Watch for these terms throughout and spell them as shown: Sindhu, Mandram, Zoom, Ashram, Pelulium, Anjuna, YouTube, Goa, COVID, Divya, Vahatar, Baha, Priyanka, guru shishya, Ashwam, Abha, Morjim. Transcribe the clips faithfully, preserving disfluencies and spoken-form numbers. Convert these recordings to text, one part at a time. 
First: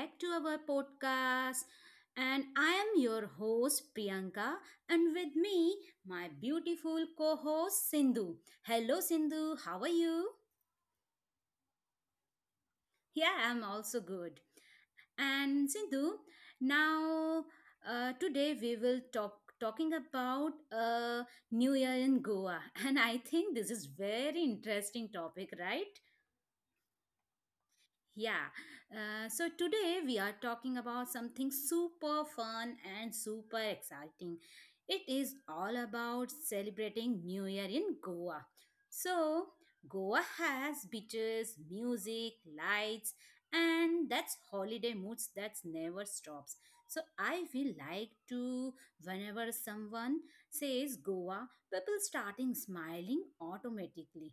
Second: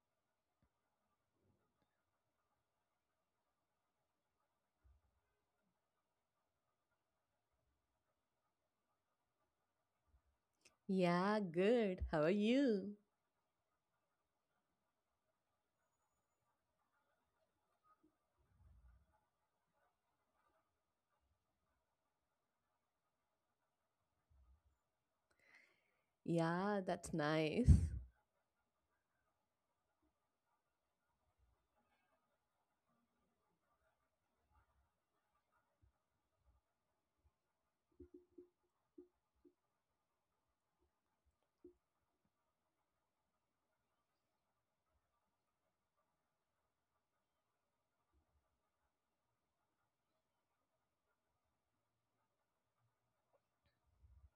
back to our podcast. And I am your host, Priyanka, and with me, my beautiful co host, Sindhu. Hello, Sindhu. How are you? Yeah, good. How are you? Yeah, I'm also good. And Sindhu, now uh, today we will talk talking about uh, new year in goa and I think this is very interesting topic right. Yeah, that's nice. Yeah, uh, so today we are talking about something super fun and super exciting. It is all about celebrating New Year in Goa. So, Goa has beaches, music, lights, and that's holiday moods that never stops. So, I feel like to whenever someone says Goa, people starting smiling automatically.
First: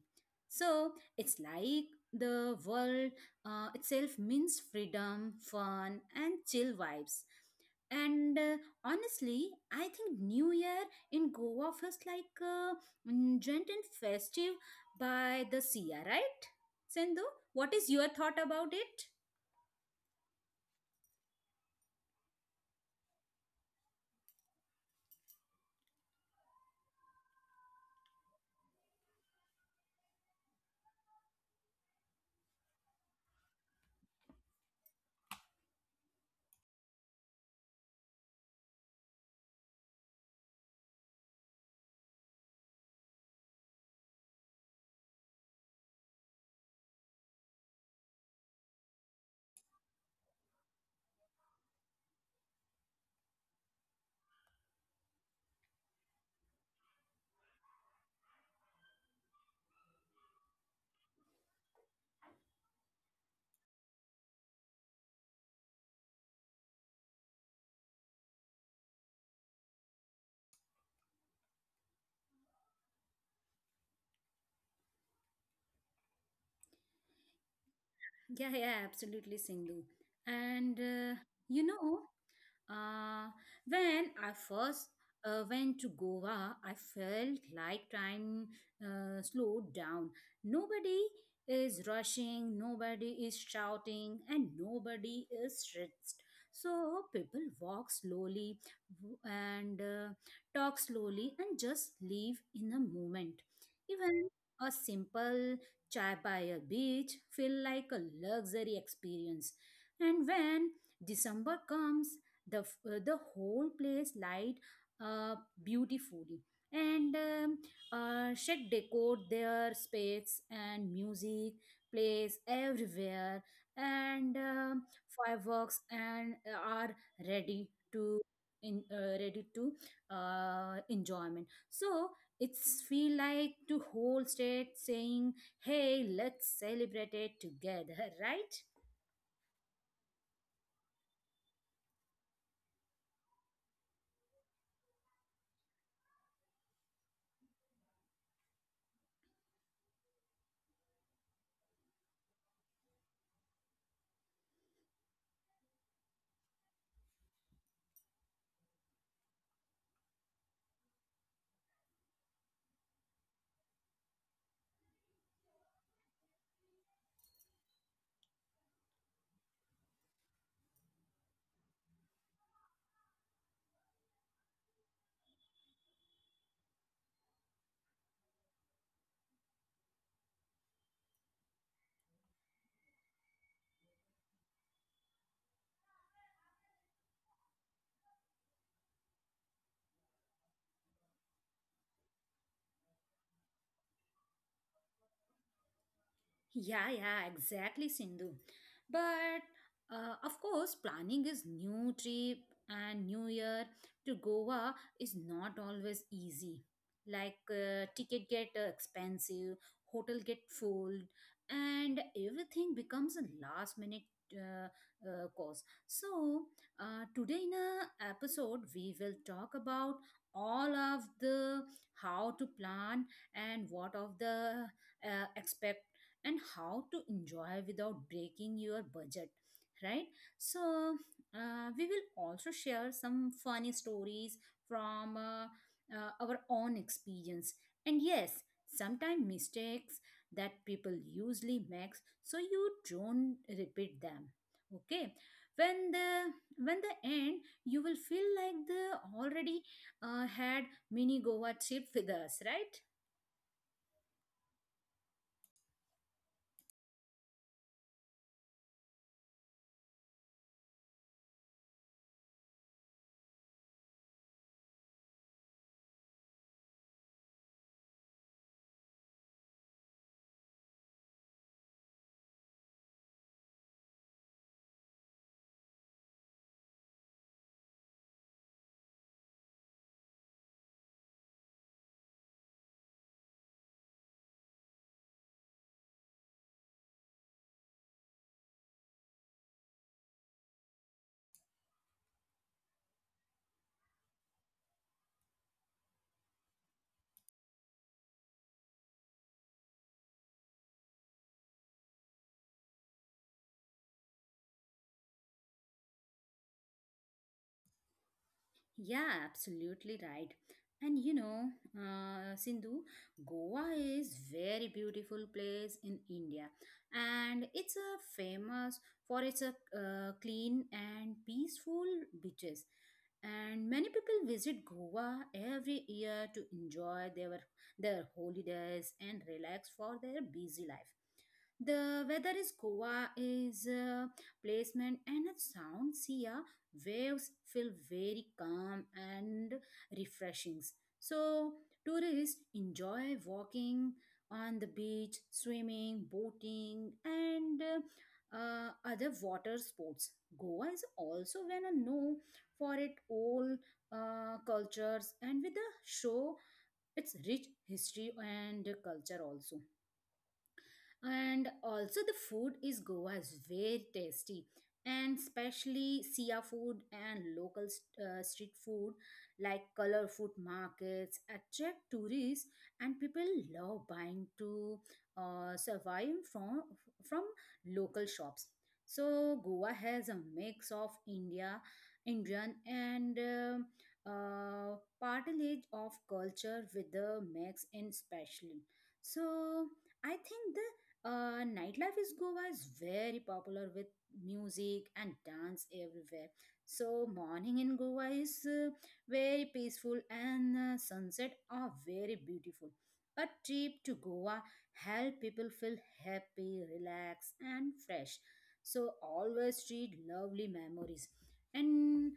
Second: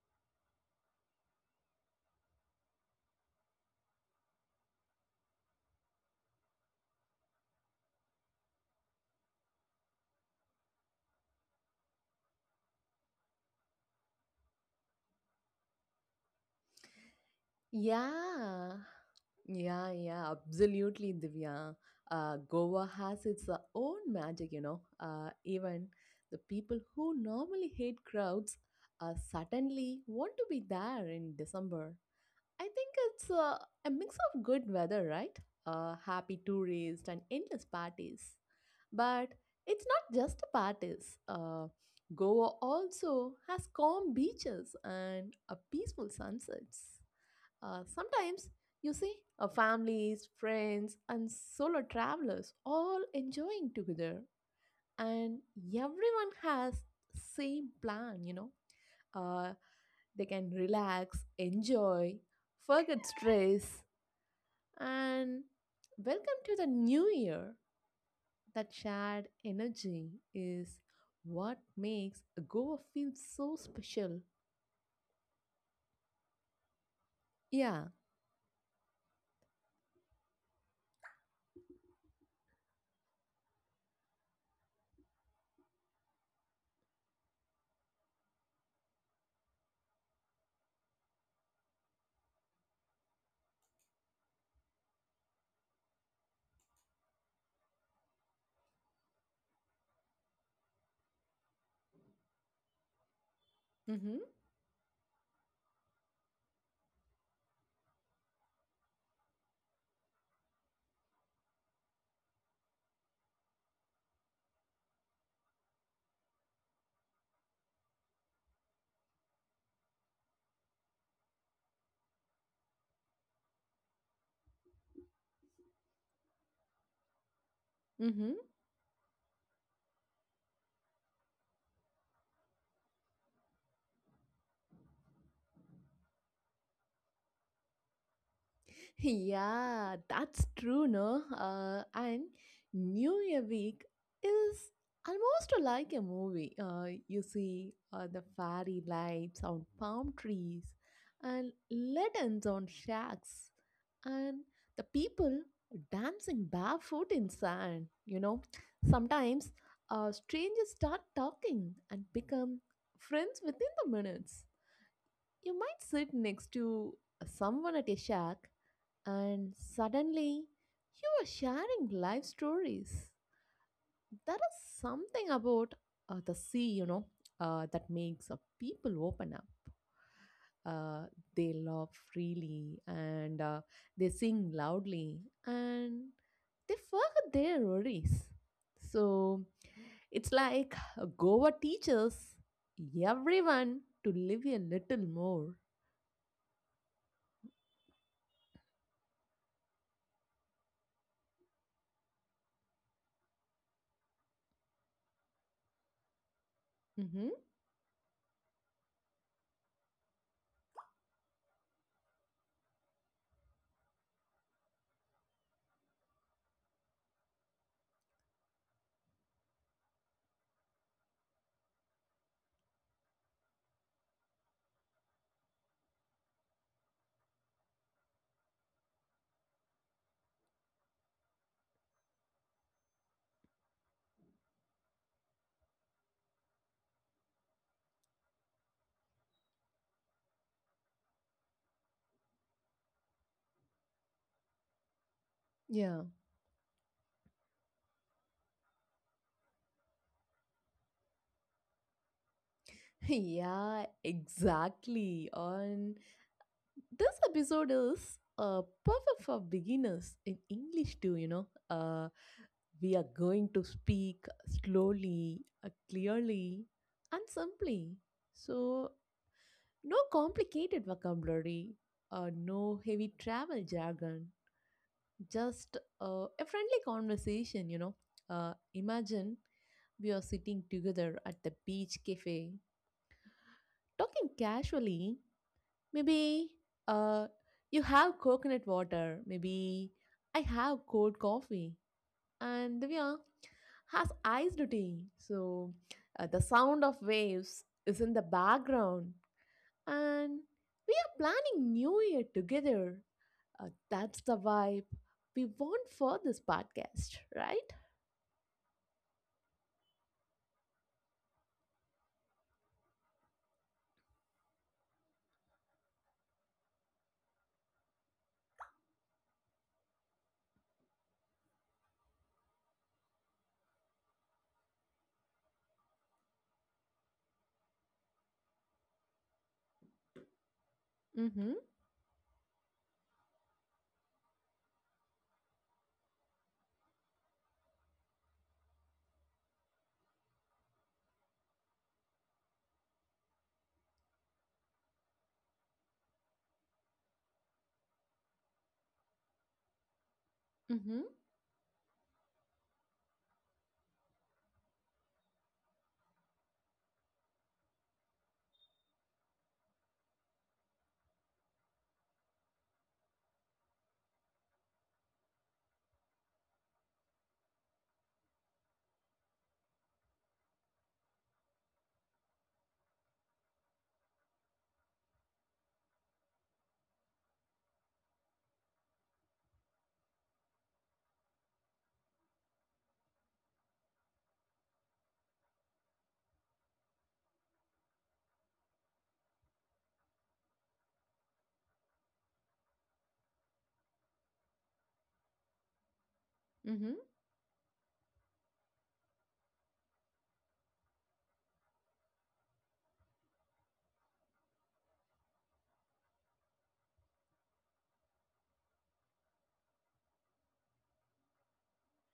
So, it's like the world uh, itself means freedom, fun, and chill vibes. And uh, honestly, I think New Year in Goa feels like uh, mm, gent and festive by the sea, right? Sindhu, what is your thought about Yeah, it? yeah, yeah, absolutely, Divya. Uh, Goa has its uh, own magic, you know. Uh, even the people who normally hate crowds uh, suddenly want to be there in December. I think it's uh, a mix of good weather, right? Uh, happy tourists and endless parties. But it's not just the parties. Uh, Goa also has calm beaches and a peaceful sunsets. Uh, sometimes you see uh, families, friends, and solo travelers all enjoying together, and everyone has same plan. You know, uh, they can relax, enjoy, forget stress, and welcome to the new year. That shared energy is what makes a Goa feel so special. Yeah. Yeah, yeah, absolutely, Sindhu. And uh, you know, uh, when I first uh, went to Goa, I felt like time uh, slowed down. Nobody is rushing, nobody is shouting, and nobody is stressed. So people walk slowly w- and uh, talk slowly and just live in a moment. Mm-hmm. Even a simple Chai by a beach feel like a luxury experience. And when December comes, the f- uh, the whole place light up beautifully. And um, uh, shed decorate their space and music plays everywhere, and um, fireworks and uh, are ready to Mm-hmm. in uh, ready to uh, enjoyment. So it's feel like to whole state saying, "Hey, let's celebrate it together," right? Yeah, that's true, no? Uh, and New Year week is almost like a movie. Uh, you see uh, the fairy lights on palm trees and lanterns on shacks and the people dancing barefoot in sand. You know, sometimes uh, strangers start talking and become friends within the minutes. You might sit next to someone at a shack and suddenly you are sharing life stories. There is something about uh, the sea, you know, uh, that makes uh, people open up. Uh, they laugh freely and uh, they sing loudly and they forget their worries. So it's like uh, Goa teaches everyone to live a little more. Yeah, yeah, exactly, Sindhu. But uh, of course, planning this new trip and new year to Goa is not always easy. hmm Like uh, ticket get uh, expensive, hotel get full, and everything becomes a last minute uh, uh, cost. So uh, today in a episode, we will talk about all of the how to plan and what of the uh, and how to enjoy without breaking your budget, right? So uh, we will also share some funny stories from uh, uh, our own experience, and yes, sometimes mistakes that people usually make, so you don't repeat them. Okay, when Yeah. the when the end, you will feel like the already uh, had mini goa trip with us, right? Yeah, exactly. On this episode is uh, perfect for beginners in English too, you know. Uh, we are going to speak slowly, uh, clearly, and simply. So, no complicated vocabulary, uh, no heavy travel jargon, just uh, a friendly conversation, you know. Uh, imagine we are sitting together at the beach cafe, talking casually. Maybe uh, you have coconut water. Maybe I have cold coffee. And Divya has iced tea. So uh, the sound of waves is in the background. And we are planning New Year together. Uh, that's the vibe we want for this podcast, right? Yeah, absolutely right. And you know, uh, Sindhu, Goa is very beautiful place in India, and it's a famous for its uh, uh, clean and peaceful beaches. And many people visit Goa every year to enjoy their their holidays and relax for their busy life. Mm-hmm. The weather is Goa is uh, placement and a sound sea waves feel very calm and refreshing. So, tourists enjoy walking on the beach, swimming, boating, and uh, uh, other water sports. Goa is Mm-hmm. also well known for its old uh, cultures and with the show its rich history and culture also, and also the food is goa's very tasty, and especially sia food and local uh, street food, like color food markets attract tourists and people love buying to uh, survive from from local shops. So goa has a mix of india indian and um uh, partilage of culture with the mix in special. So I think the uh, nightlife is Goa is very popular with music and dance everywhere. Mm-hmm. So morning in Goa is uh, very peaceful and uh, sunset are very beautiful. A trip to Goa help people feel happy, relaxed and fresh. So always treat lovely memories. And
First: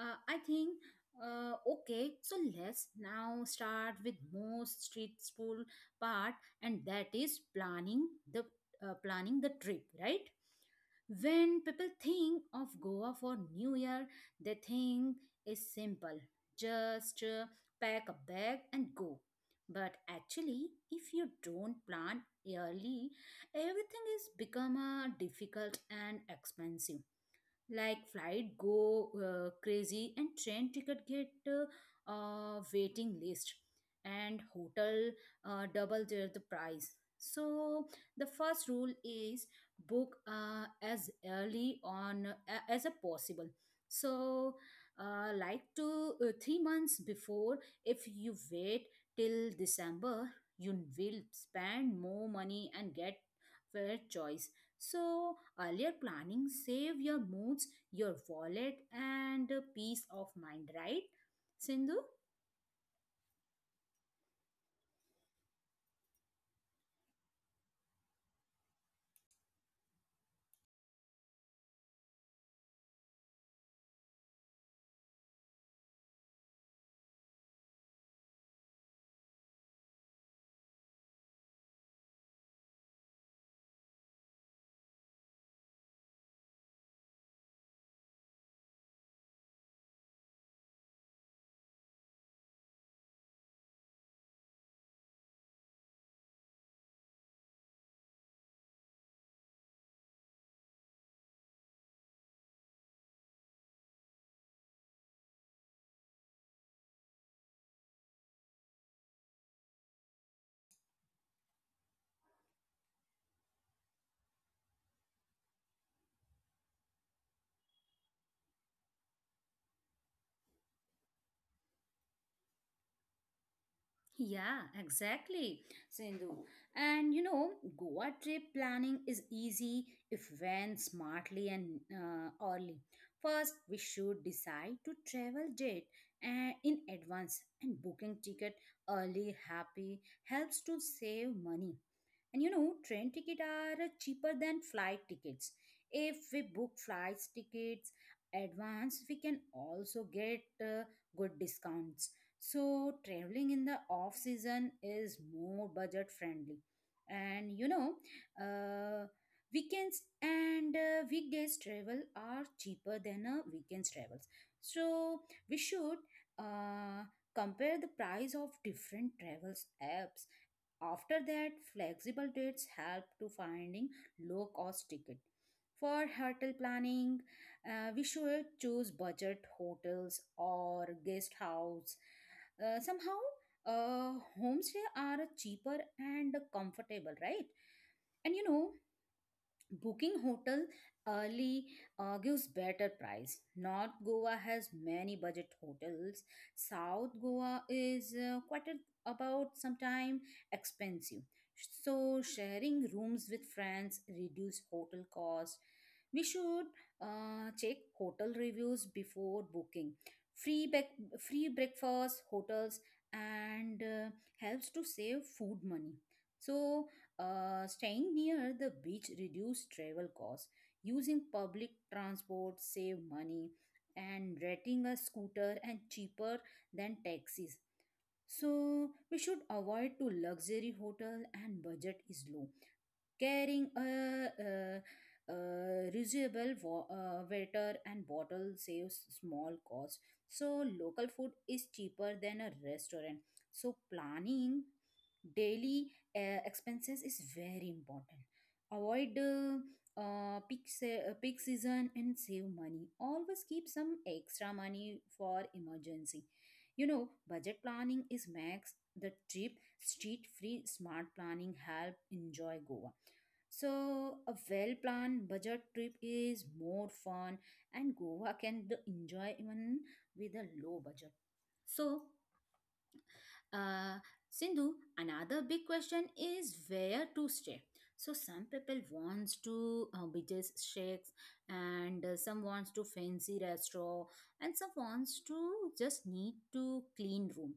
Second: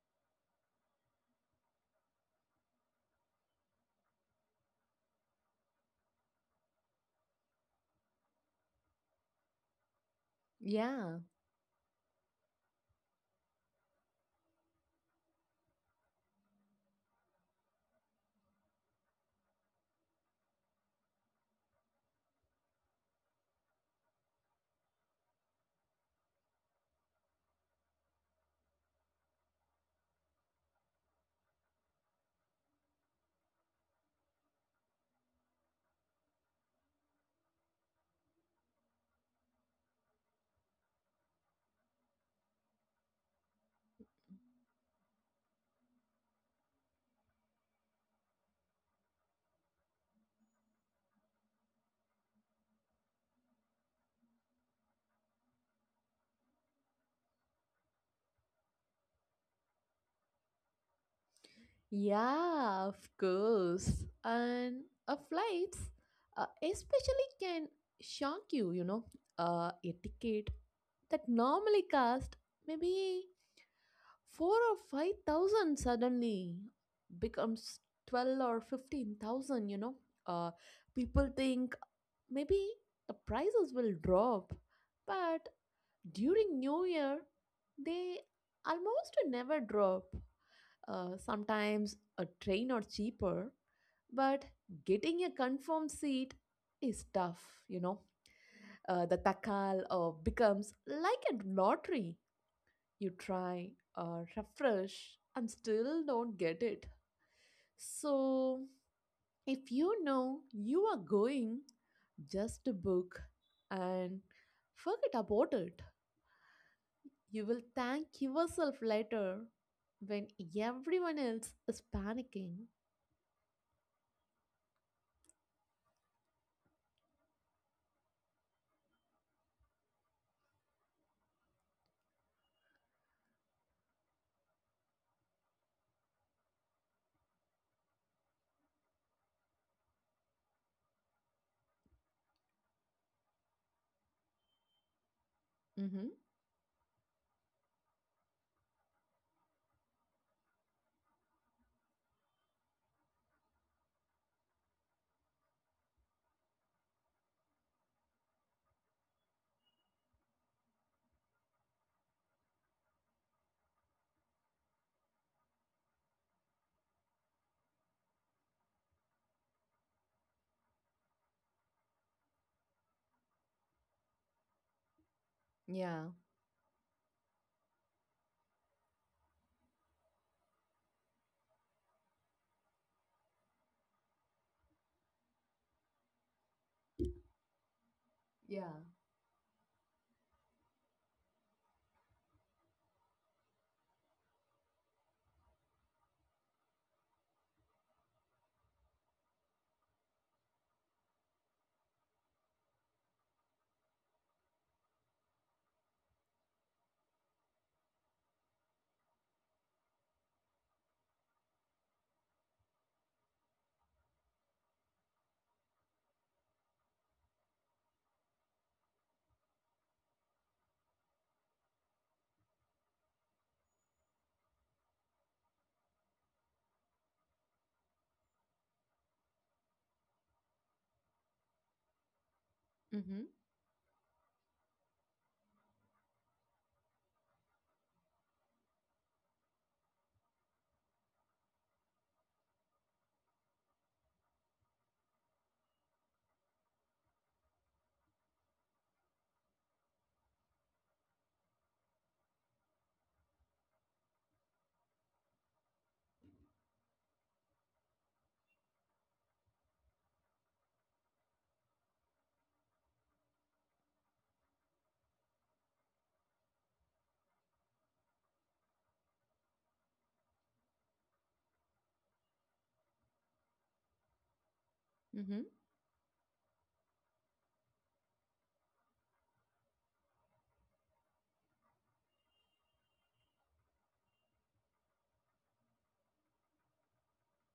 uh, I think uh, okay, so let's now start with most street food part, and that is planning the uh, planning the trip, right? Yeah. When people think of goa for new year, they think is simple, just uh, pack a bag and go. But actually, if you don't plan early, everything is become uh, difficult and expensive. Like flight go uh, crazy, and train ticket get uh, uh, waiting list, and hotel uh, double their the price. So the first rule is book uh, as early on uh, as a possible. So uh, like two uh, three months before. If you wait till december, you will spend more money and get fair choice. So, earlier planning save your moods, your wallet, and uh, peace of mind, right? Sindhu? Yeah, of course. And uh, flights, uh, especially, can shock you, you know, uh, etiquette that normally cost maybe four or five thousand suddenly becomes twelve or fifteen thousand, you know. Uh, people think maybe the prices will drop, but during New Year, they almost never drop. Uh, sometimes a train or cheaper, but getting a confirmed seat is tough, you know. Uh, the takal uh, becomes like a lottery. You try, uh, refresh, and still don't get it. So, if you know you are going, just book and forget about it. You will thank yourself later when everyone else is panicking. Yeah, exactly, Sindhu. And you know, Goa trip planning is easy if when smartly and uh, early. First, we should decide to travel date uh, in advance, and booking ticket early happy helps to save money. And you know, train tickets are uh, cheaper than flight tickets. If Mm-hmm. we book flight tickets advance, we can also get uh, good discounts. So traveling in the off season is more budget friendly. And you know, uh, weekends and uh, weekdays travel are cheaper than a weekends travels. So we should uh, compare the price of different travels apps. After that, flexible dates help to finding low cost ticket. For Yeah. hotel planning, uh, we should choose budget hotels or guest house. Uh, somehow, uh, homestay are cheaper and comfortable, right? And you know, Yeah. booking hotel early uh, gives better price. North Goa has many budget hotels. South Goa is uh, quite a- about sometime expensive. So sharing rooms with friends reduce hotel cost. We should uh, check hotel reviews before booking. Free bec- free breakfast hotels and uh, helps to save food money. So uh, staying near the beach reduce travel costs. Using public transport save money, and renting a scooter and cheaper than taxis. So we should avoid to luxury hotel and budget is low. Mm-hmm. Carrying a, a, a reusable wa- uh, water and bottle saves small cost. So local food is cheaper than a restaurant. So planning daily uh, expenses is very important. Avoid uh, uh, peak, se- uh, peak season and save money. Always keep some extra money for emergency. You know budget planning is max the trip. Street free smart planning help enjoy goa. So, a well planned budget trip is more fun, and Goa can d- enjoy even with a low budget. So, uh, Sindhu, another Mm-hmm. big question is where to stay. So some people wants to uh, beaches shakes, and uh, some wants to fancy restaurant, and some wants to just need to clean room.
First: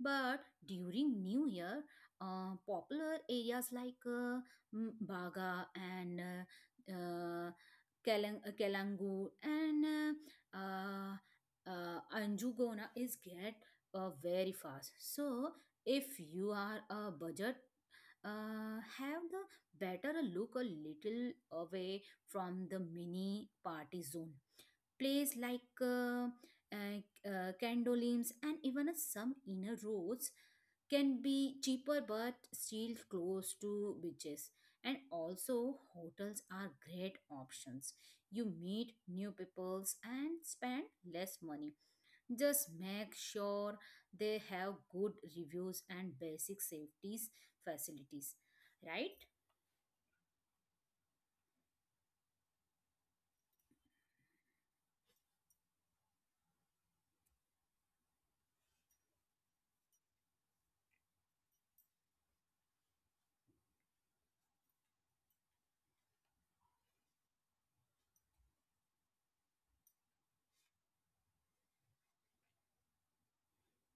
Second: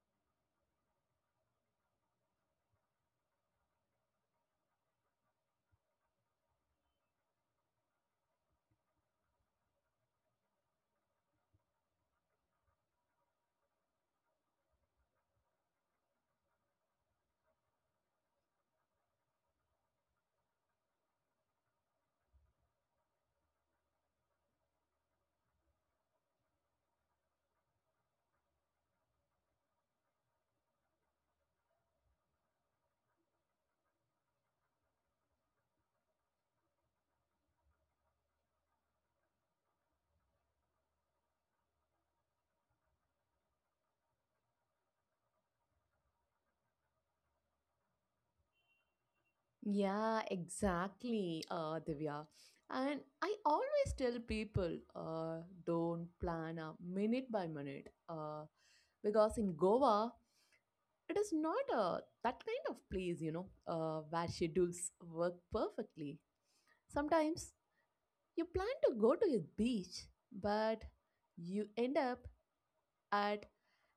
But during New Year, uh, popular areas like uh, mm, Baga and uh, uh, Kelang- uh, Kelangu and uh, uh, uh, Anjugona is get uh, very fast. So if you are a budget, uh, have the better look a little away from the mini party zone. Place like uh, uh, uh, candolims and even uh, some inner roads can be cheaper but still close to beaches. And also hotels are great options. You meet new peoples and spend less money. Just make sure they have good reviews and basic safety facilities, right? Yeah, exactly, uh, Divya. And I always tell people, uh, don't plan a minute by minute, uh, because in Goa, it is not a that kind of place, you know, uh, where schedules work perfectly. Sometimes you plan to go to a beach, but you end up at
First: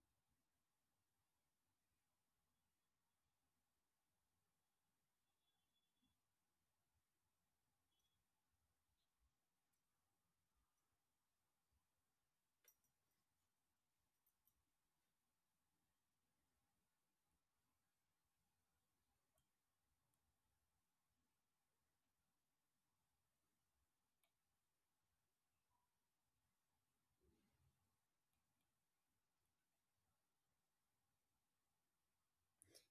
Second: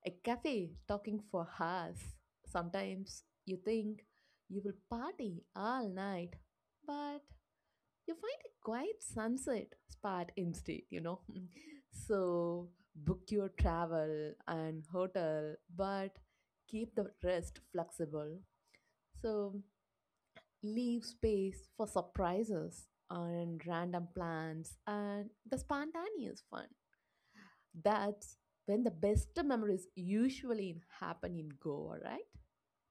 a cafe talking for hours. Sometimes you think you will party all night, but you find a quiet sunset spot instead, you know. So book your travel and hotel, but keep the rest flexible. So leave space for surprises and random plans and the spontaneous fun. That's when the best memories usually happen in Goa, right?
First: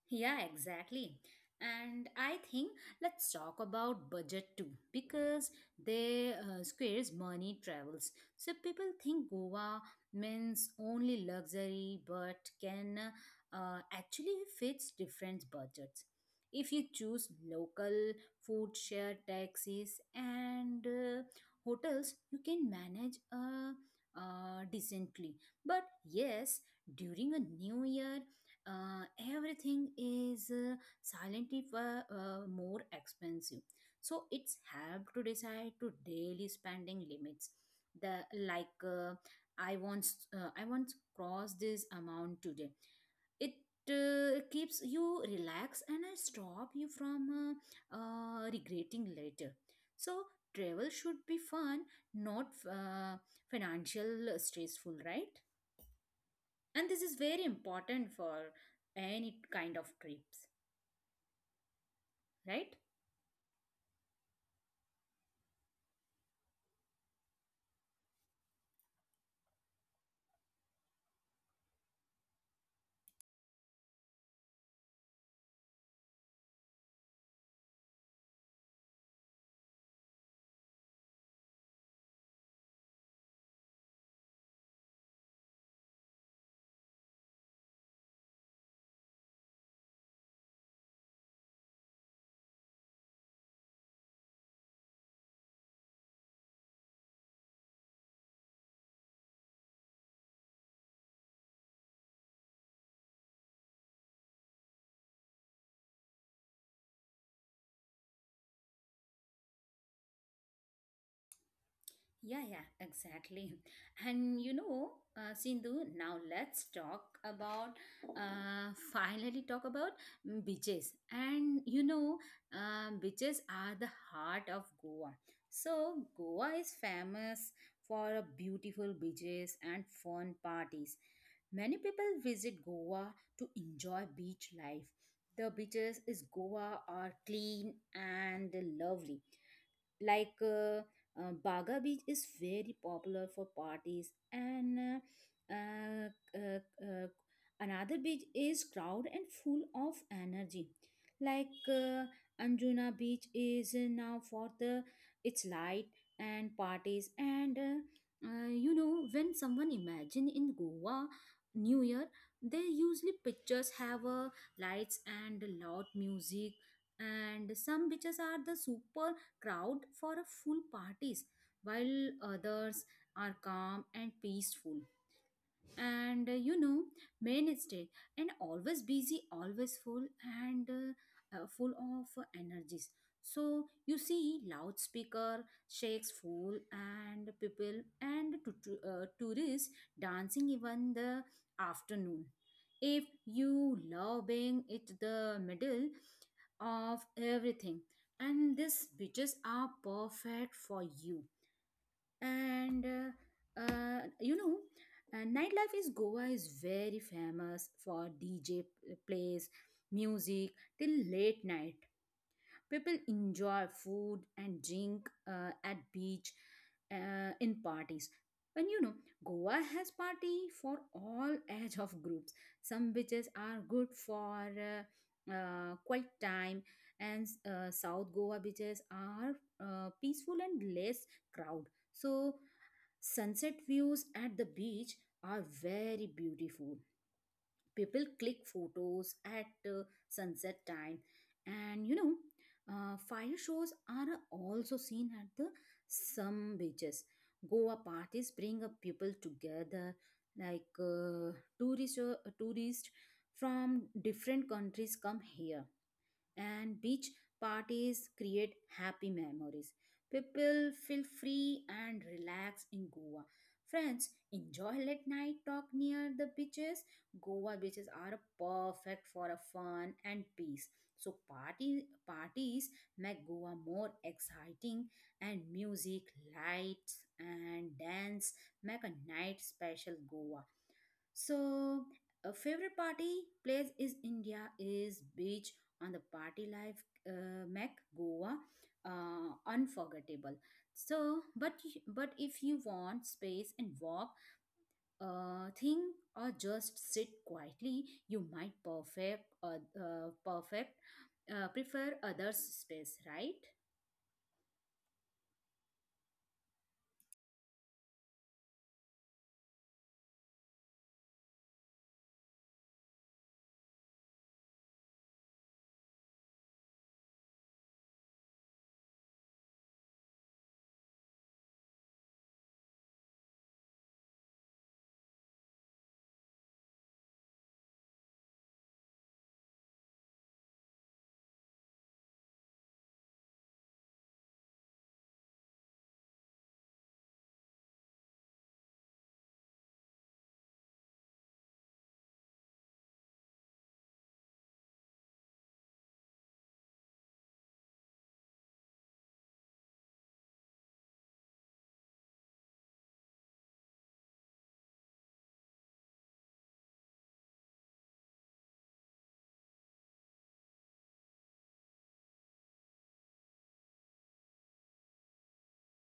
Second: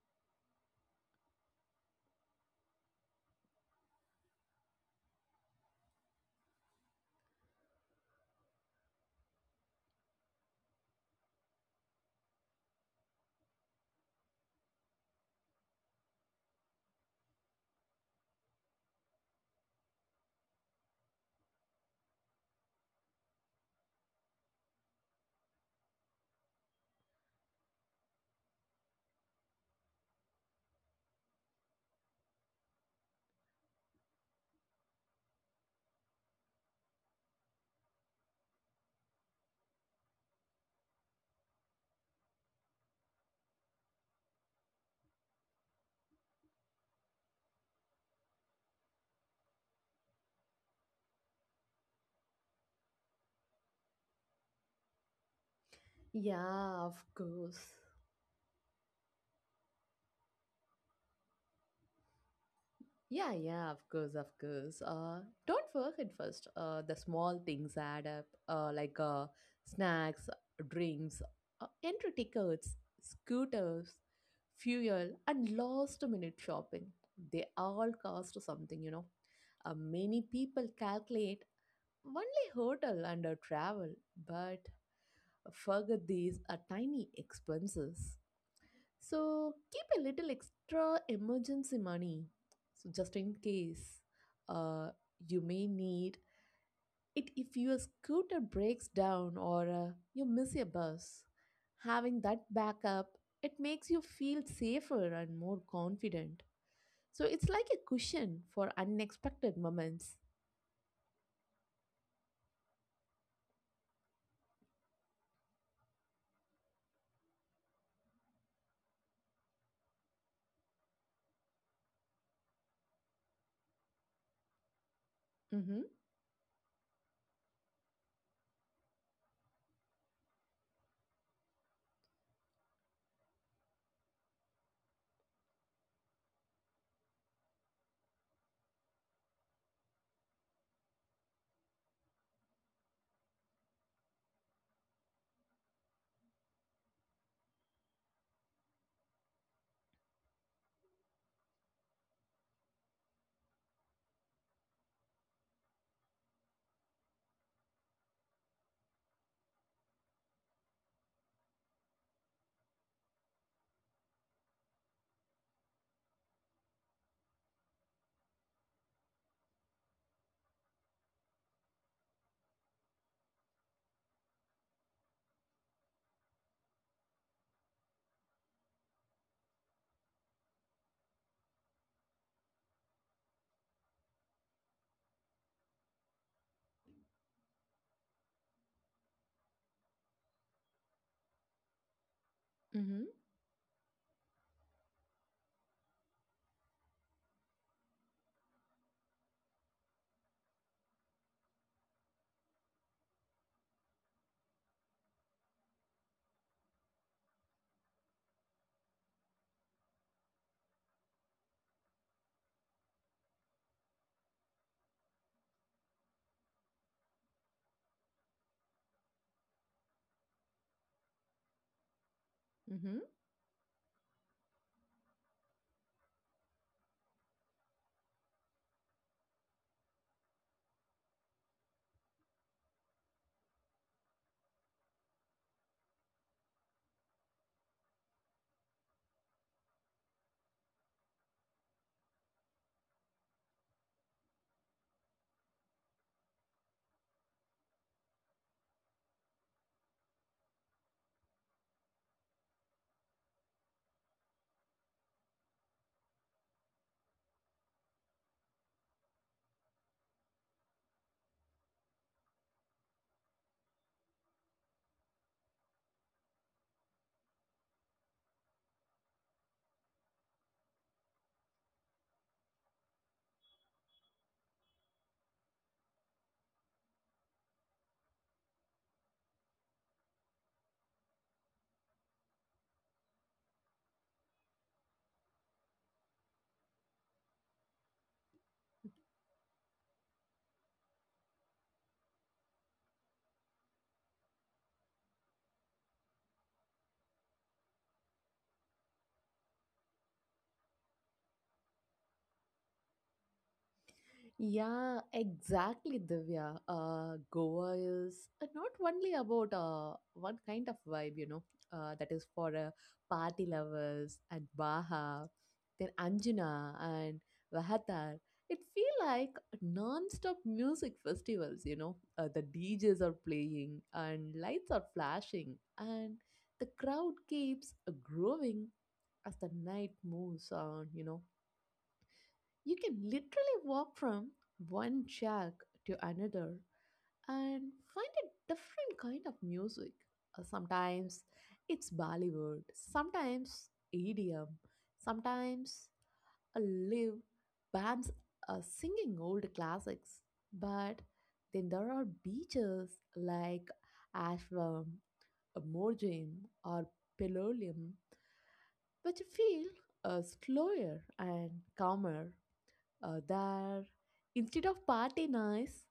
Yeah, exactly. And I think let's talk about budget too, because they uh, squares money travels. So people think Goa means only luxury, but can uh, actually fits different budgets. If you choose local food share taxis and uh, hotels, you can manage uh, uh, decently. But yes, during a new year uh, everything is uh, silently fa- uh, uh, more expensive. So it's help to decide to daily spending limits. The like uh, I once uh, I once crossed this amount today. It uh, keeps you relaxed and I stop you from uh, uh, regretting later. So travel should be fun, not uh, financial stressful, right? Yeah, And this of is very course. important for any kind of trips, right? Yeah, yeah, of course, of course. Uh, don't forget first. Uh, the small things add up. Uh, like uh, snacks, drinks, uh, entry tickets, scooters, fuel, and last-minute shopping. They all cost something, you know. Uh, many people calculate only hotel and uh, travel, but forget these are tiny expenses. So keep a little extra emergency money. So just in case uh, you may need it if your scooter breaks down or uh, you miss a bus. Having that backup, it makes you feel safer and more confident. So it's like a cushion for unexpected moments. Yeah, yeah, exactly. And you know, uh, Sindhu, now let's talk about, uh, finally talk about mm, beaches. And you know, um, beaches are the heart of Goa. Mhm, So, Goa is famous for a beautiful beaches and fun parties. Many people visit Goa to enjoy beach life. The beaches is Goa are clean and lovely, like uh, uh, Baga Beach is very popular for parties and uh, uh, uh, uh, another beach is crowded and full of energy. Like uh, Anjuna Beach is uh, now for the its light and parties. And uh, uh, you know, when someone imagine in Goa New Year, they usually pictures have uh, lights and loud music. And some beaches are the super crowd for a full parties, while others are calm and peaceful. And uh, you know, mainstay and always busy, always full, and uh, uh, full of energies. So you see loudspeaker shakes full and people, and to, to- uh, tourists dancing even the afternoon. If mhm, you love being it the middle of everything, and these beaches are perfect for you. And uh, uh, you know, uh, nightlife is goa is very famous for dj plays music till late night. People enjoy food and drink uh, at beach uh, in parties. And you know, goa has party for all age of groups. Some mhm. beaches are good for uh, uh, quiet time. And uh, south goa beaches are uh, peaceful and less crowd. So sunset views at the beach are very beautiful. People click photos at uh, sunset time, and you know, uh, fire shows are also seen at the some beaches. Goa parties bring up people together, like uh, tourist uh, tourists from different countries come here and beach parties create happy memories. People feel free and relaxed in Goa. Friends, enjoy late night talk near the beaches. Goa beaches are perfect for a fun and peace. So party parties make Goa more exciting and music, lights and dance make a night special Goa. So a favorite party place is India is beach on the party life uh, make Goa uh, unforgettable. So, but but if you want space and walk, uh, think or just sit quietly, you might perfect uh, uh, perfect uh, prefer others' space, right? Yeah, exactly, Divya. Uh, Goa is uh, not only about uh, one kind of vibe, you know, uh, that is for uh, party lovers and Baha, then Anjuna and Vahatar. It feel like non-stop music festivals, you know. Uh, the D Js are playing and lights are flashing and the crowd keeps uh, growing as the night moves on, you know. You can literally walk from one shack to another and find a different kind of music. Uh, Sometimes it's Bollywood, sometimes E D M, sometimes a live bands uh, singing old classics. But then there are beaches like Ashram, Morjim, or Pelulium, which feel uh, slower and calmer uh, there. Instead of party noise,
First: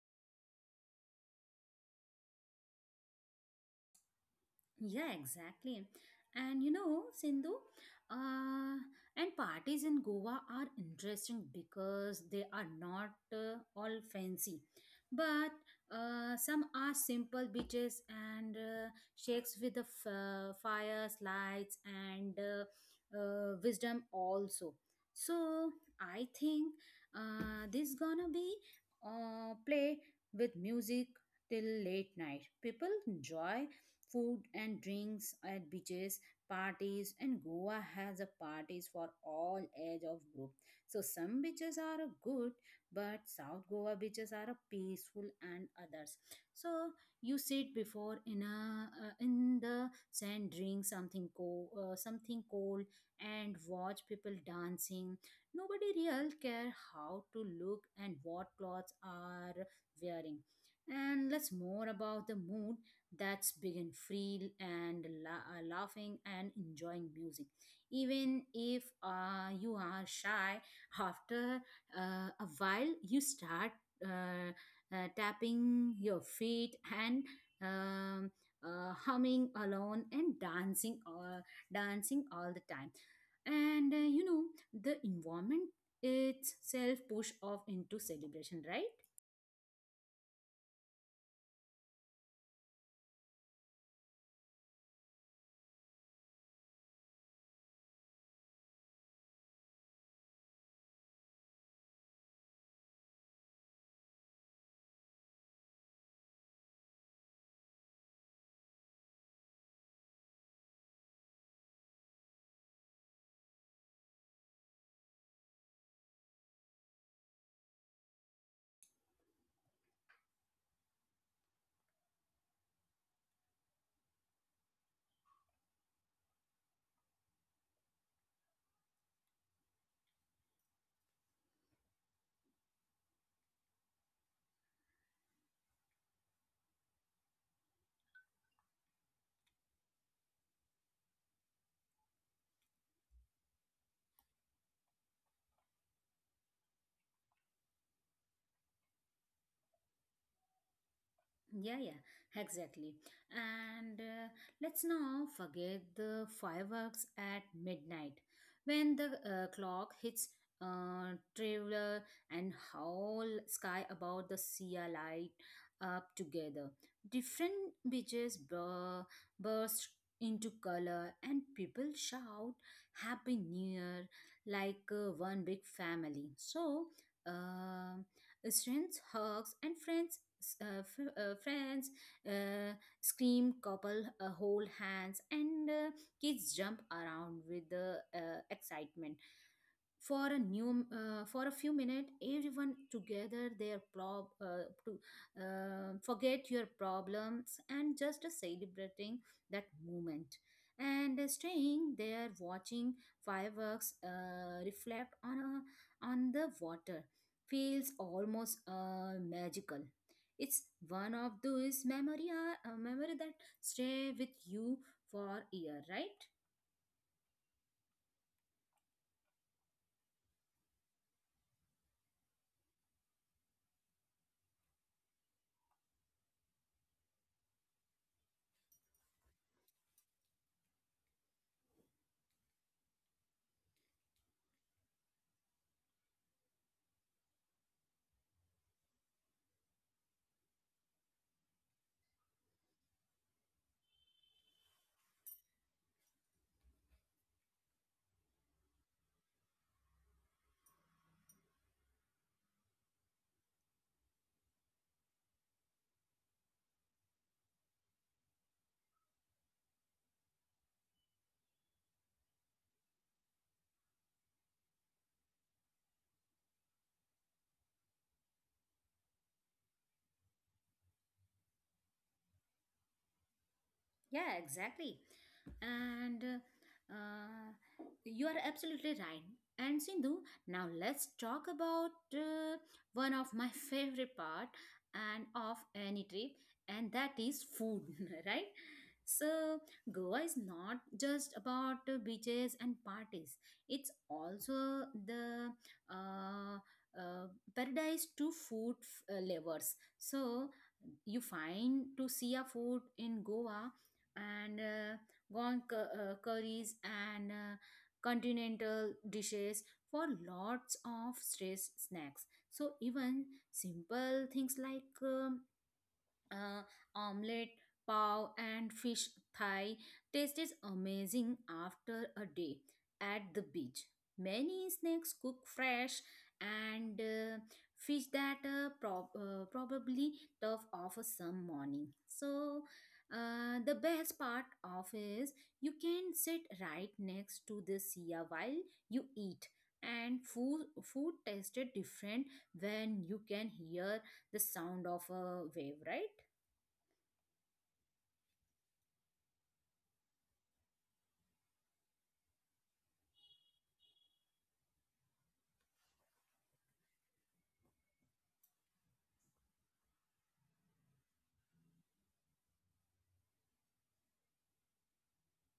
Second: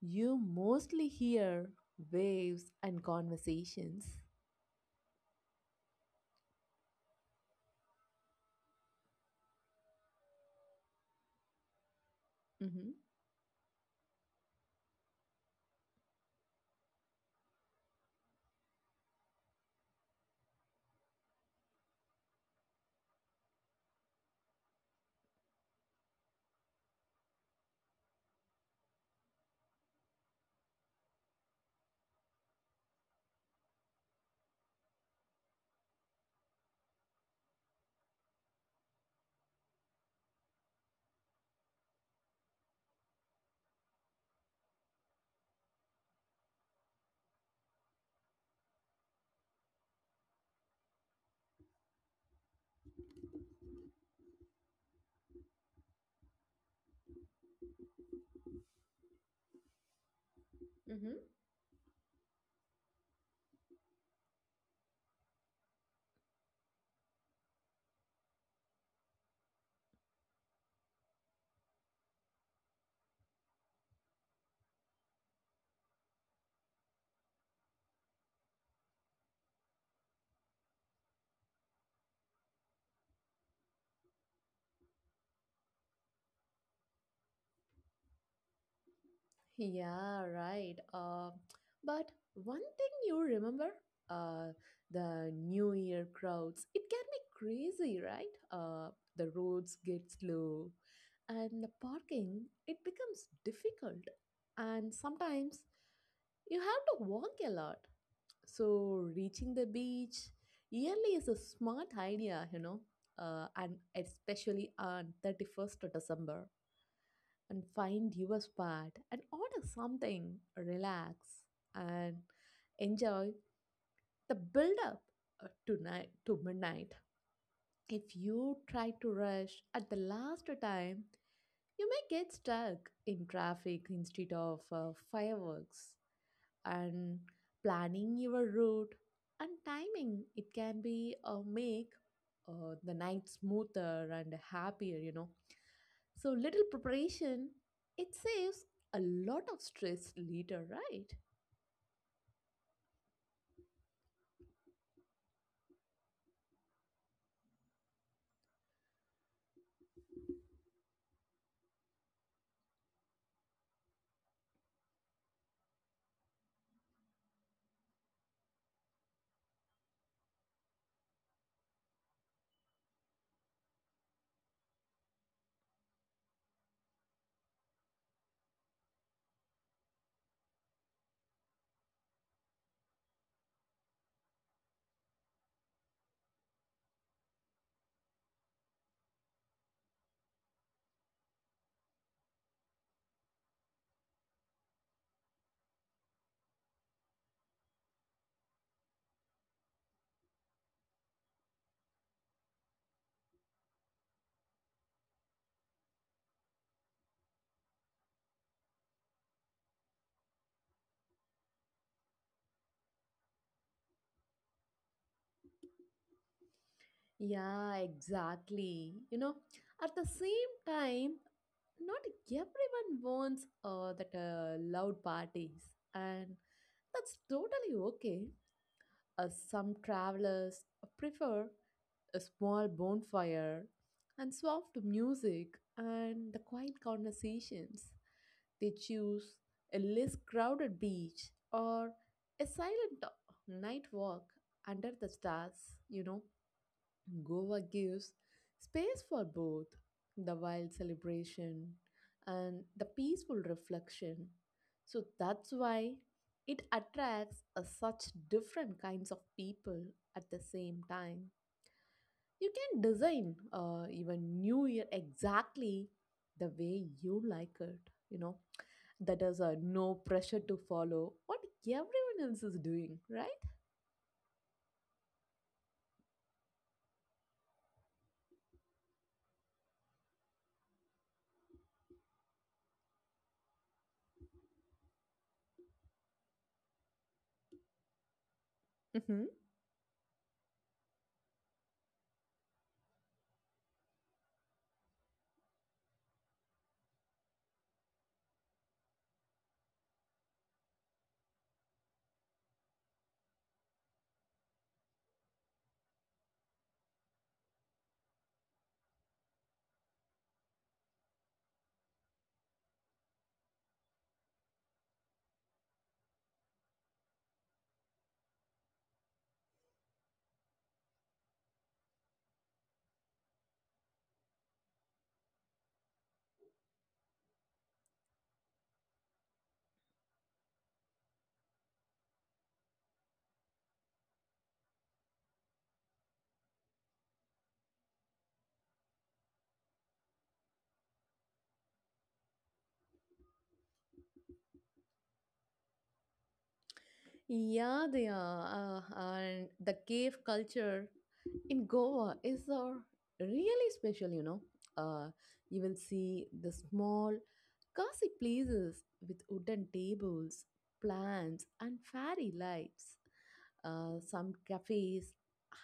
you mostly hear waves and conversations. Yeah, exactly. And you know, Sindhu, uh, and parties in Goa are interesting because they are hmm not uh, all fancy, but uh, some are simple beaches and uh, shakes with the f- uh, fires, lights, and uh, uh, wisdom also. So I think uh, this gonna be uh, play with music till late night. People enjoy food and drinks at beaches parties and goa has a parties for all age of group, so some beaches are a good, but south goa beaches are a peaceful and others. So you sit before in a uh, in the sand, drink something cold uh, something cold and watch people dancing. Nobody real care how to look and what clothes are wearing, Mm-hmm. and let's more about the mood. That's big and free and la- uh, laughing and enjoying music. Even if uh, you are shy, after uh, a while you start uh, uh, tapping your feet and um, uh, humming alone and dancing uh, dancing all the time, and uh, you know, the environment itself push off into celebration, right? Yeah, right. Uh, but one thing you remember, uh, the New Year crowds, it can be crazy, right? Uh, the roads get slow and the parking, it becomes difficult. And sometimes you have to walk a lot. So, reaching the beach early is a smart idea, you know, uh, and especially on thirty-first of December. And find your spot and order something, relax, and enjoy the build up uh, tonight to midnight. If you try to rush at the last time, you may get stuck in traffic instead of uh, fireworks. And planning your route and timing it can be uh, make uh, the night smoother and happier, you know. So little preparation, it saves a lot of stress later, right? Yeah, yeah, exactly. And uh, let's now forget the fireworks at midnight when the uh, clock hits uh, traveler and whole sky about the sea are light up together. Different beaches bur- burst into color and people shout happy new year like uh, one big family. So, uh, students, hugs, and friends s- uh, fr- uh, friends uh, scream, couple uh, hold hands, and uh, kids jump around with the uh, excitement for a new uh, for a few minutes everyone together their prob uh, to uh, forget your problems and just celebrating that moment, and staying there watching fireworks uh, reflect on a, on the water feels almost uh, magical. It's one of those memory uh, memory that stay with you for a year, right? Yeah, exactly. You know, at the same time, not everyone wants uh, that uh, loud parties and that's totally okay. Uh, some travelers prefer a small bonfire and soft music and the quiet conversations. They choose a less crowded beach or a silent uh, night walk under the stars, you know. Goa gives space for both the wild celebration and the peaceful reflection. So that's why it attracts a such different kinds of people at the same time. You can design uh, even New Year exactly the way you like it. You know, that is a no pressure to follow what everyone else is doing, right? Yeah, exactly. And uh, uh, you are absolutely right. And Sindhu, now let's talk about uh, one of my favorite part and of any trip, and that is food, right? So Goa is not just about uh, beaches and parties. It's also the uh, uh, paradise to food f- uh, lovers. So you find to see a food in Goa and uh, gone cu- uh, curries and uh, continental dishes for lots of stress snacks. So even simple things like um, uh, omelette, pav, and fish thigh taste is amazing after a day at the beach. Many snacks cook fresh and uh, fish that uh, prob- uh, probably tough off some morning. So uh, the best part of is you can sit right next to the sea while you eat, and food food tasted different when you can hear the sound of a wave, right? Yeah, they are. Uh, and the cave culture in Goa is uh, really special, you know. Uh, you will see the small, cozy places with wooden tables, plants, and fairy lights. Uh, some cafes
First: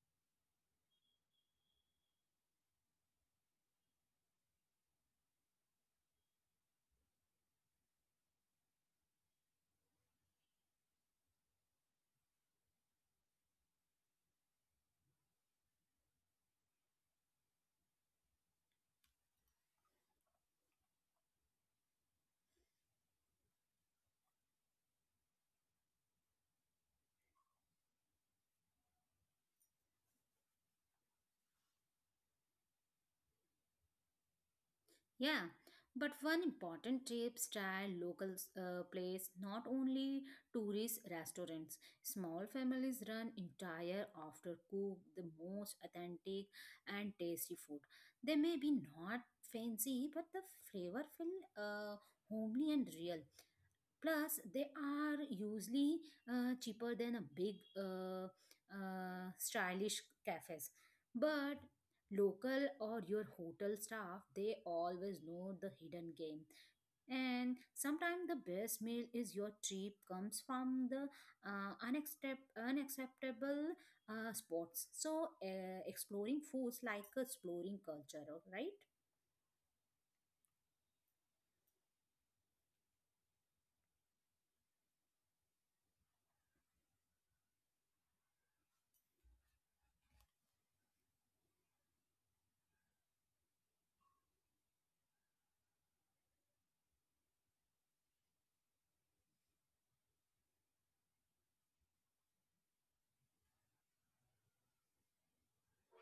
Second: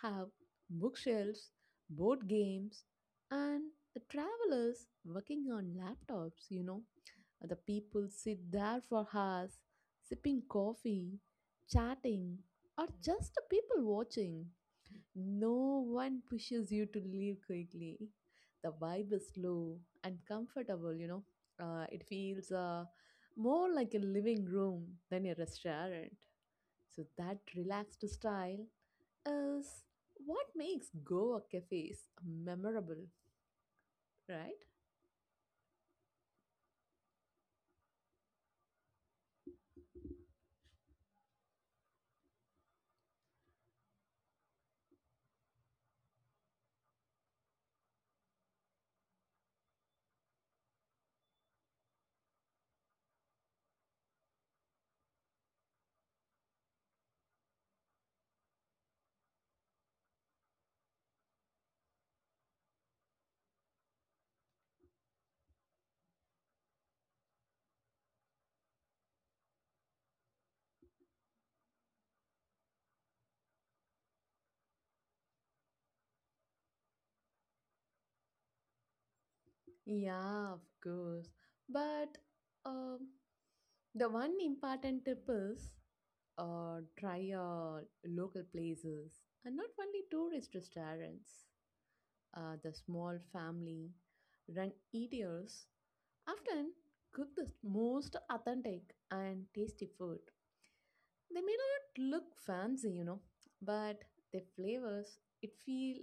have bookshelves, board games, and the travelers working on laptops, you know. The people sit there for hours sipping coffee, chatting, or just people watching. No one pushes you to leave quickly. The vibe is slow and comfortable, you know. Uh, it feels uh, more like a living room than a restaurant. So, that relaxed style is what makes Goa cafes memorable, right? Yeah, but one important tip, try local uh, place, not only tourist restaurants. Small families run entire after cook the most authentic and tasty food. They may be not fancy, but the flavor feel uh, homely and real. Plus, they are usually uh, cheaper than a big, uh, uh, stylish cafes. But local or your hotel staff, they always know the hidden game. And sometimes the best meal is your trip comes from the uh, unaccept- unacceptable uh, spots. So uh, exploring foods like exploring culture, right? Yeah, of course. But um, the one important tip is uh, try uh, local places and not only tourist restaurants. Uh, the small family run eaters often cook the most authentic and tasty food. They may not look fancy, you know, but their flavors it feel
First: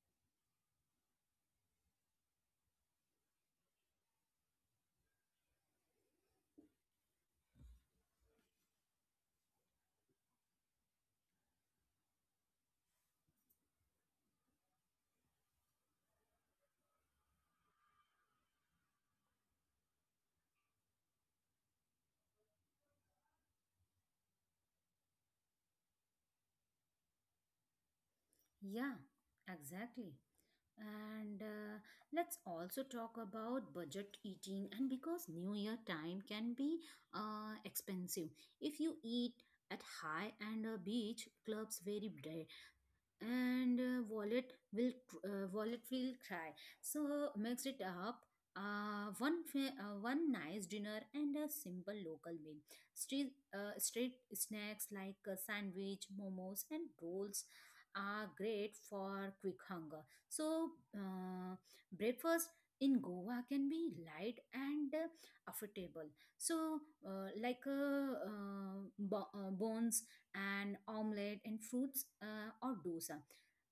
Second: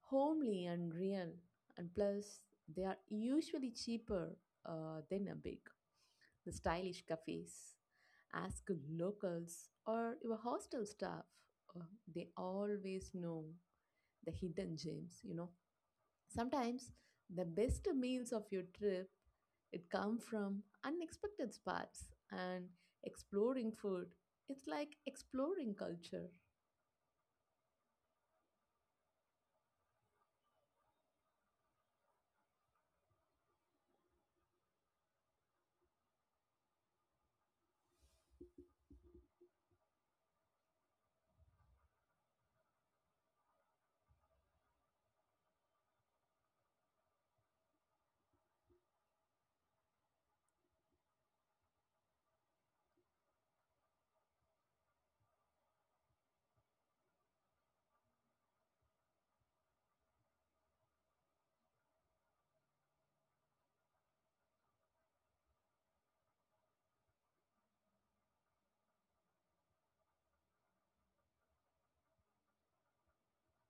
homely and real, and plus, they are usually cheaper uh, than a big, the stylish cafes. Ask locals or your hostel staff, uh, they always know the hidden gems, you know. Sometimes the best meals of your trip it come from unexpected spots and exploring food. It's like exploring culture. Yeah, exactly. And uh, let's also talk about budget eating. And because New Year time can be uh, expensive, if you eat at high and uh, beach clubs very and uh, wallet will cr- uh, wallet will cry. So mix it up, uh, one fa- uh, one nice dinner and a simple local meal, street uh, street snacks like uh, sandwich momos and rolls are great for quick hunger. So uh, breakfast in goa can be light and uh, affordable. So uh, like uh, uh, bo- uh, bones and omelette and fruits uh, or dosa,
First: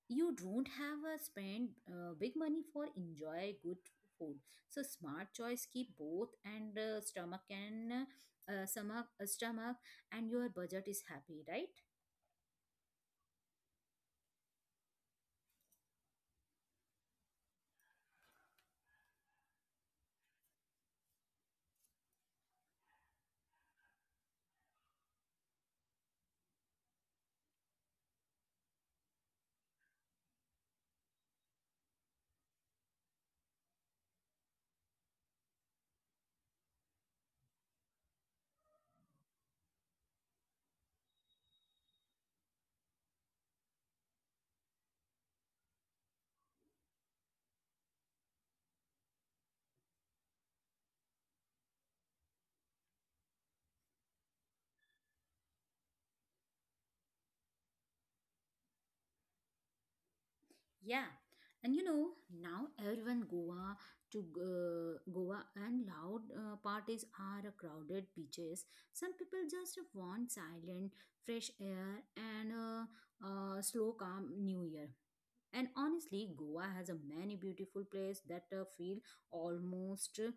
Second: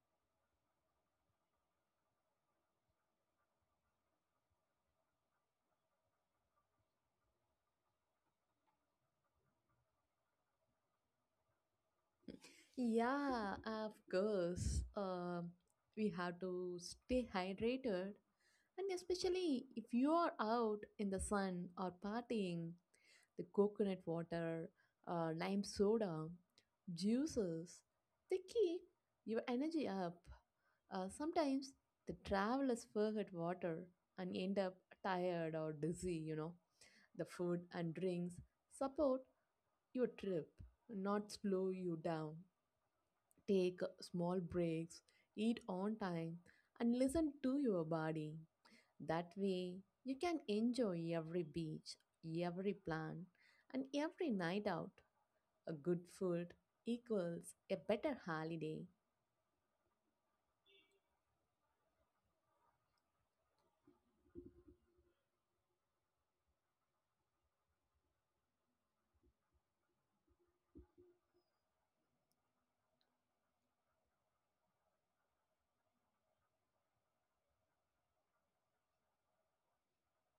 you don't have a spend uh, big money for enjoy good food. So smart choice keep both and uh, stomach and uh, stomach uh, stomach and your budget is happy, right? Yeah, of course. Um, we have to stay hydrated, and especially if you are out in the sun or partying, the coconut water, uh, lime soda, juices, they keep your energy up. Uh, sometimes the travelers forget water and end up tired or dizzy, you know. The food and drinks support your trip, not slow you down. Take small breaks, eat on time, and listen to your body. That way, you can enjoy every beach, every plant, and every night out. A good food equals a better holiday. Yeah, and you know, now everyone goa to uh, goa and loud uh, parties are crowded beaches, some people just want silent fresh air and uh, uh, slow calm new year. And honestly, Goa has a many beautiful place that uh, feel almost uh,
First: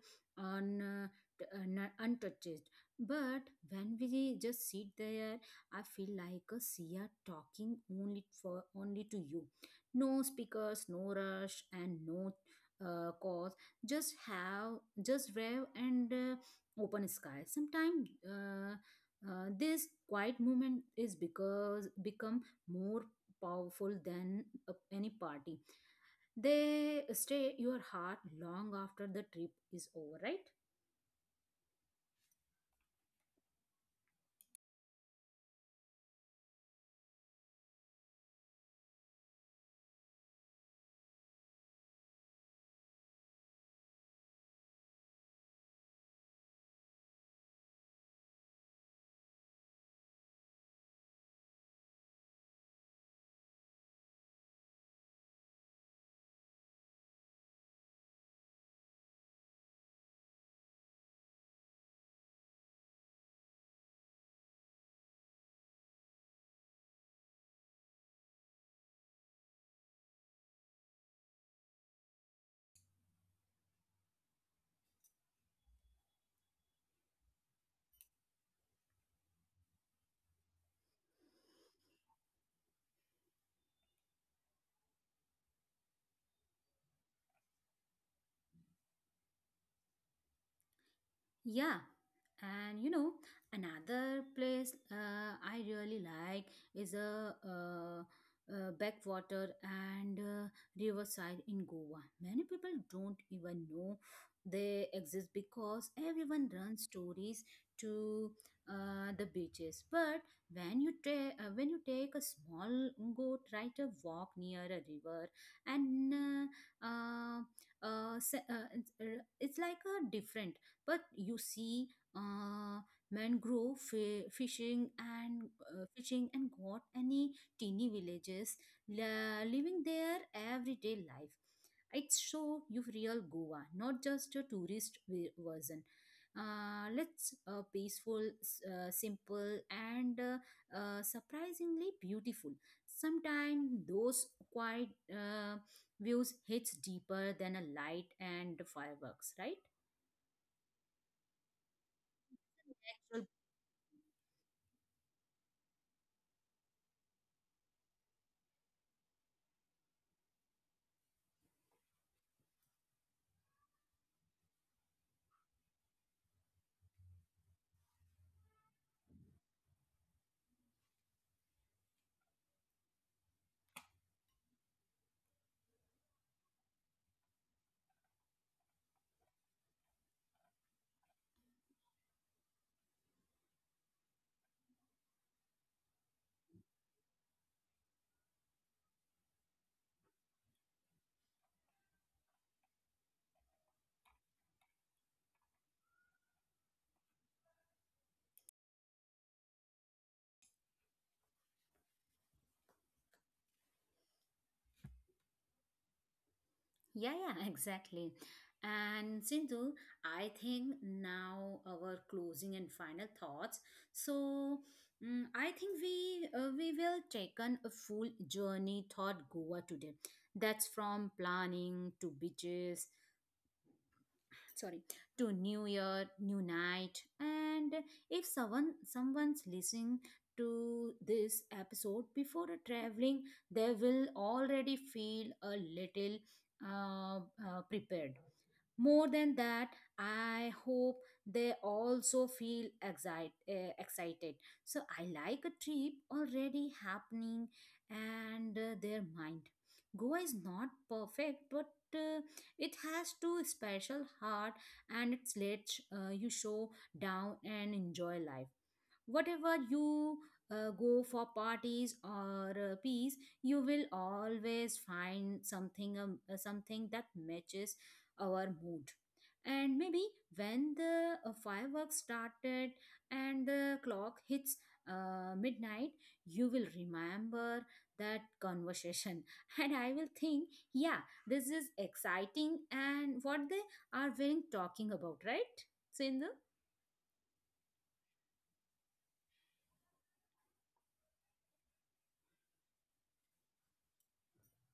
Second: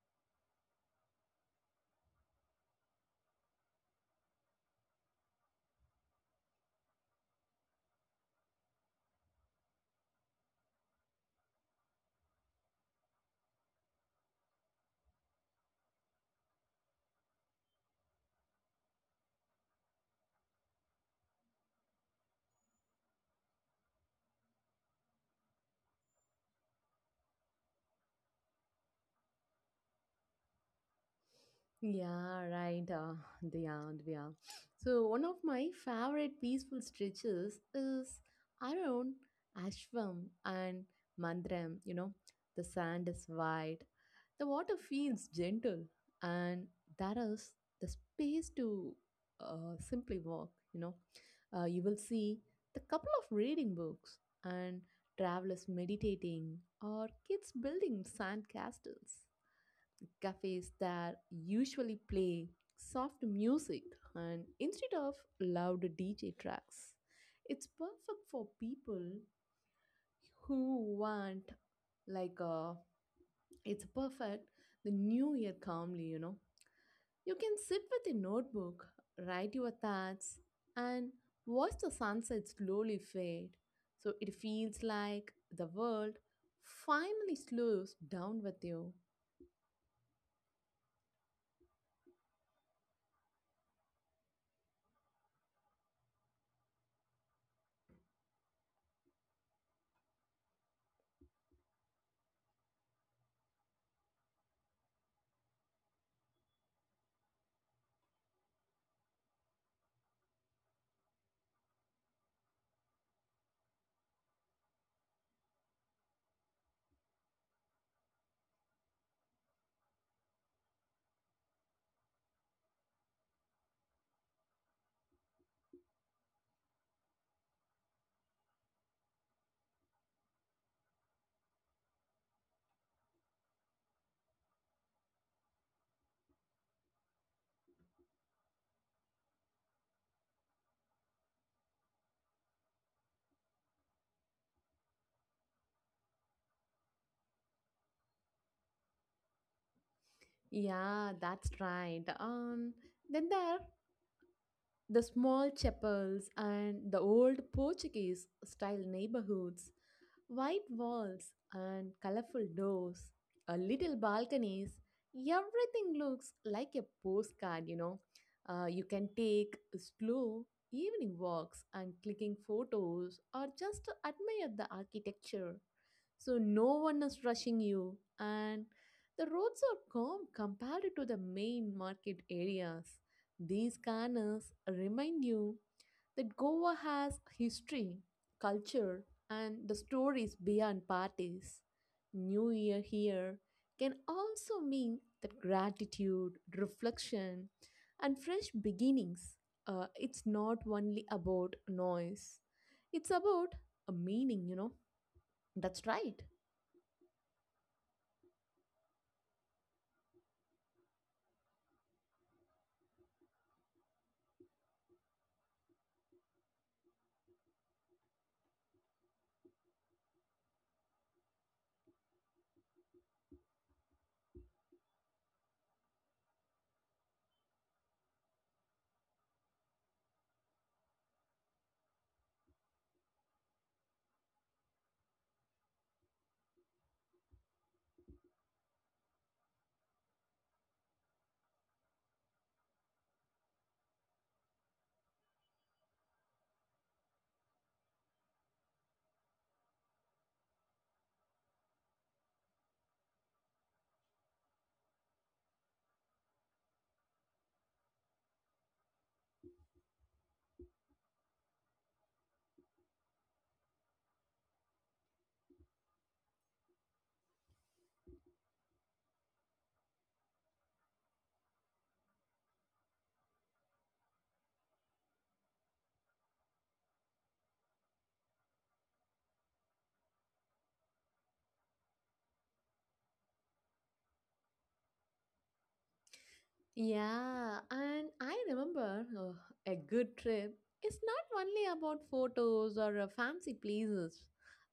un, uh, t- un- uh, untouched. But when we just sit there, I feel like a Sia talking only for only to you. No speakers, no rush, and no uh, cause. Just have just rev and uh, open sky. Sometimes. Uh, uh, this quiet moment is because become more powerful than uh, any party. They stay your heart long after the trip is over, right? Yeah, right. Uh, yeah, yeah. So one of my favorite peaceful stretches is around Ashwam and Mandram. You know, the sand is white, the water feels gentle, and there is the space to uh, simply walk. You know, uh, you will see the couple of reading books and travelers meditating or kids building sand castles, cafes that usually play soft music and instead of loud D J tracks. It's perfect for people who want like uh it's perfect the new year calmly, you know. You can sit with a notebook, write your thoughts and watch the sunset slowly fade. So it feels like the world finally slows down with you. Yeah, and you know, another place uh, I really like is a uh, uh, backwater and uh, riverside in Goa. Many people don't even know they exist because everyone runs stories to uh, the beaches. But when you ta- uh, when you take a small boat, right, a walk near a river, and uh, uh, uh, se- uh, it's uh, it's like a different, but you see uh, mangrove fi- fishing and uh, fishing and got any teeny villages la- living their everyday life. It's show you real goa, not just a tourist ve- version, uh, let's uh, peaceful s- uh, simple and uh, uh, surprisingly beautiful. Sometimes those quiet uh, views hits deeper than a light and fireworks, right? Yeah, that's right. Um, then there are the small chapels and the old Portuguese style neighborhoods, white walls and colorful doors, a little balconies. Everything looks like a postcard, you know. Uh, you can take slow evening walks and clicking photos or just admire the architecture, so no one is rushing you and the roads are calm compared to the main market areas. These corners remind you that Goa has history, culture and the stories beyond parties. New year here can also mean that gratitude, reflection and fresh beginnings. Uh, it's not only about noise, it's about a meaning, you know. That's right. Yeah, yeah, exactly. And Sindhu, I think now our closing and final thoughts. So, mm, I think we uh, we will take on a full journey thought Goa today. That's from planning to beaches, sorry, to new year new night. And if someone someone's listening to this episode before traveling, they will already feel a little uh, uh, prepared. More than that, I hope they also feel excite, uh, excited, so I like a trip already happening and uh, their mind. Goa is not perfect, but uh, it has to special heart, and it's let uh, you show down and enjoy life whatever you uh, go for parties or uh, peace. You will افغانستان always د find ځمکنی شکل something um, uh, کوربه something that matches our دی. mood. And maybe when the uh, fireworks started and the clock hits uh, midnight, you will remember that conversation and I will think, yeah, this is exciting and what they are wearing talking about, right, Sindhu? Yeah, and I remember uh, a good trip is not only about photos or uh, fancy places.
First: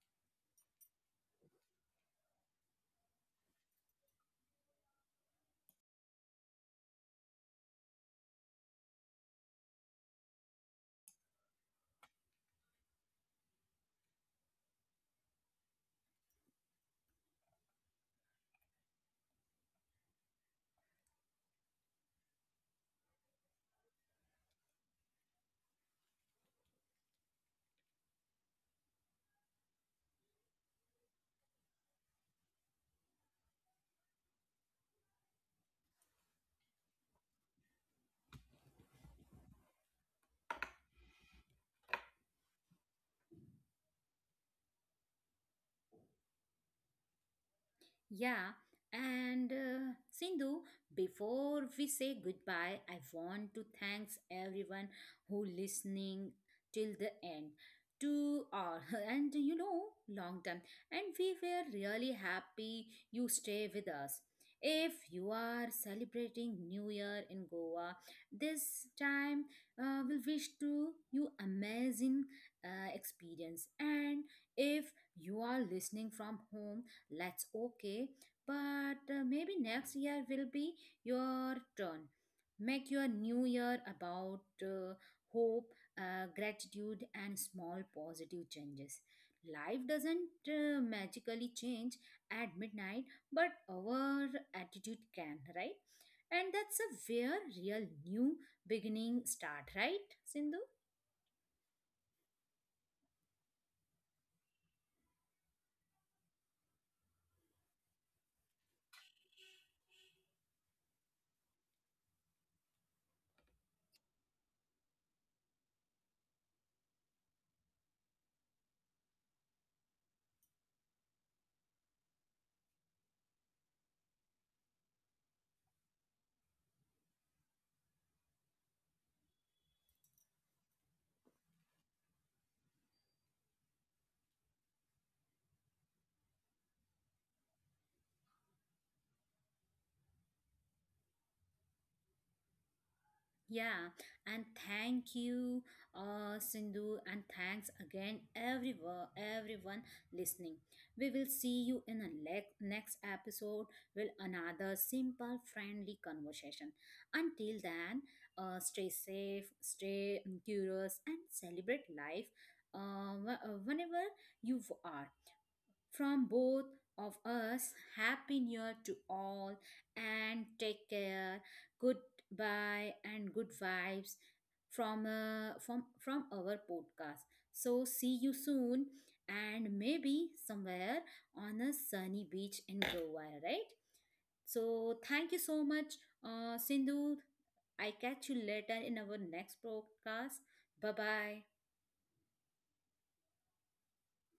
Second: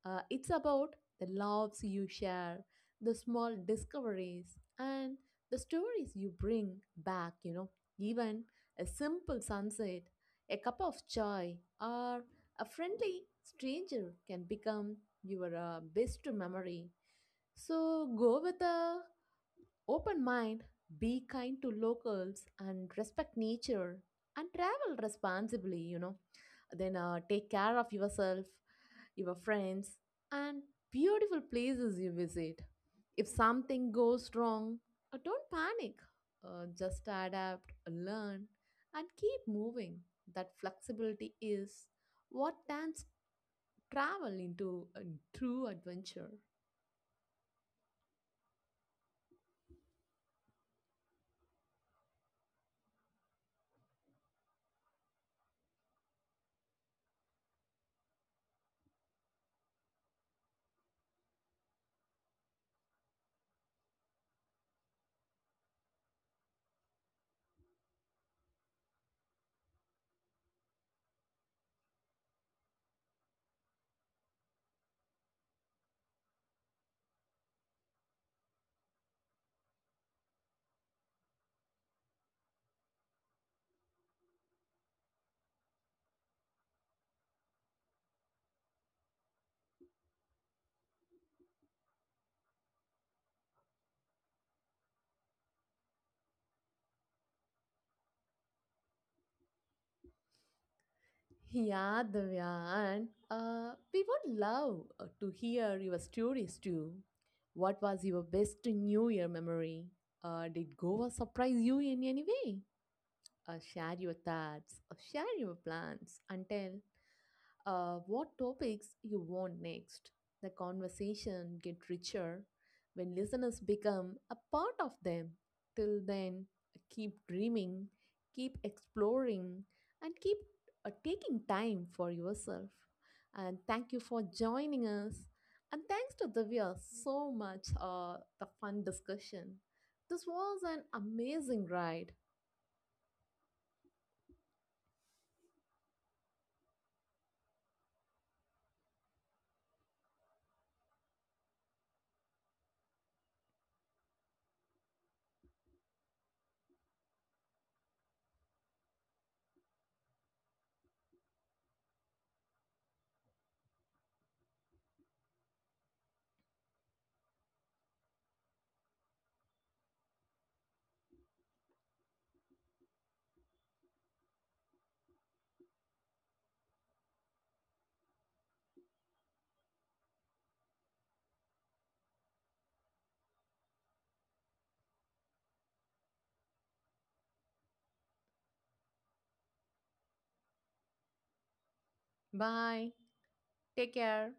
Uh, it's about the loves you share, the small discoveries, and the stories you bring back, you know. Even a simple sunset, a cup of chai, or a friendly stranger can become your uh, best memory. So go with a open mind, be kind to locals and respect nature, and travel responsibly, you know. Then uh, take care of yourself, your friends, and beautiful places you visit. If something goes wrong, uh, don't panic. Uh, just adapt, learn, and keep moving. That flexibility is what turns travel into a true adventure. Yeah, and uh, Sindhu, before we say goodbye, I want to thanks everyone who listening till the end. To all, and you know, long time, and we were really happy you stay with us. If you are celebrating New Year in Goa, this time uh, will wish to you amazing uh, experience. And if you are listening from home, that's okay, but uh, maybe next year will be your turn. Make your new year about uh, hope, uh, gratitude, and small positive changes. Life doesn't uh, magically change at midnight, but our attitude can, right? And that's a where real new beginning start, right, Sindhu? Yeah, Divya, and uh, we would love uh, to hear your stories too. What was your best New Year memory? Uh, did Goa surprise you in any way? Uh, share your thoughts, uh, share your plans, and tell uh, what topics you want next. The conversation get richer when listeners become a part of them. Till then, keep dreaming, keep exploring, and keep uh, taking time for yourself. And thank you for joining us. And thanks to Divya so much uh, the fun discussion. This was an amazing ride. Yeah, and thank you, uh, Sindhu, and thanks again, everyone, everyone listening. We will see you in the le- next episode with another simple, friendly conversation. Until then, uh, stay safe, stay curious, and celebrate life uh, wh- uh, whenever you are. From both of us, Happy New Year to all, and take care. Goodbye and good vibes from uh, from from our podcast. So see you soon, and maybe somewhere on a sunny beach in Goa, right? So thank you so much, uh, Sindhu. I catch you later in our next podcast. Bye bye. Bye. Take care.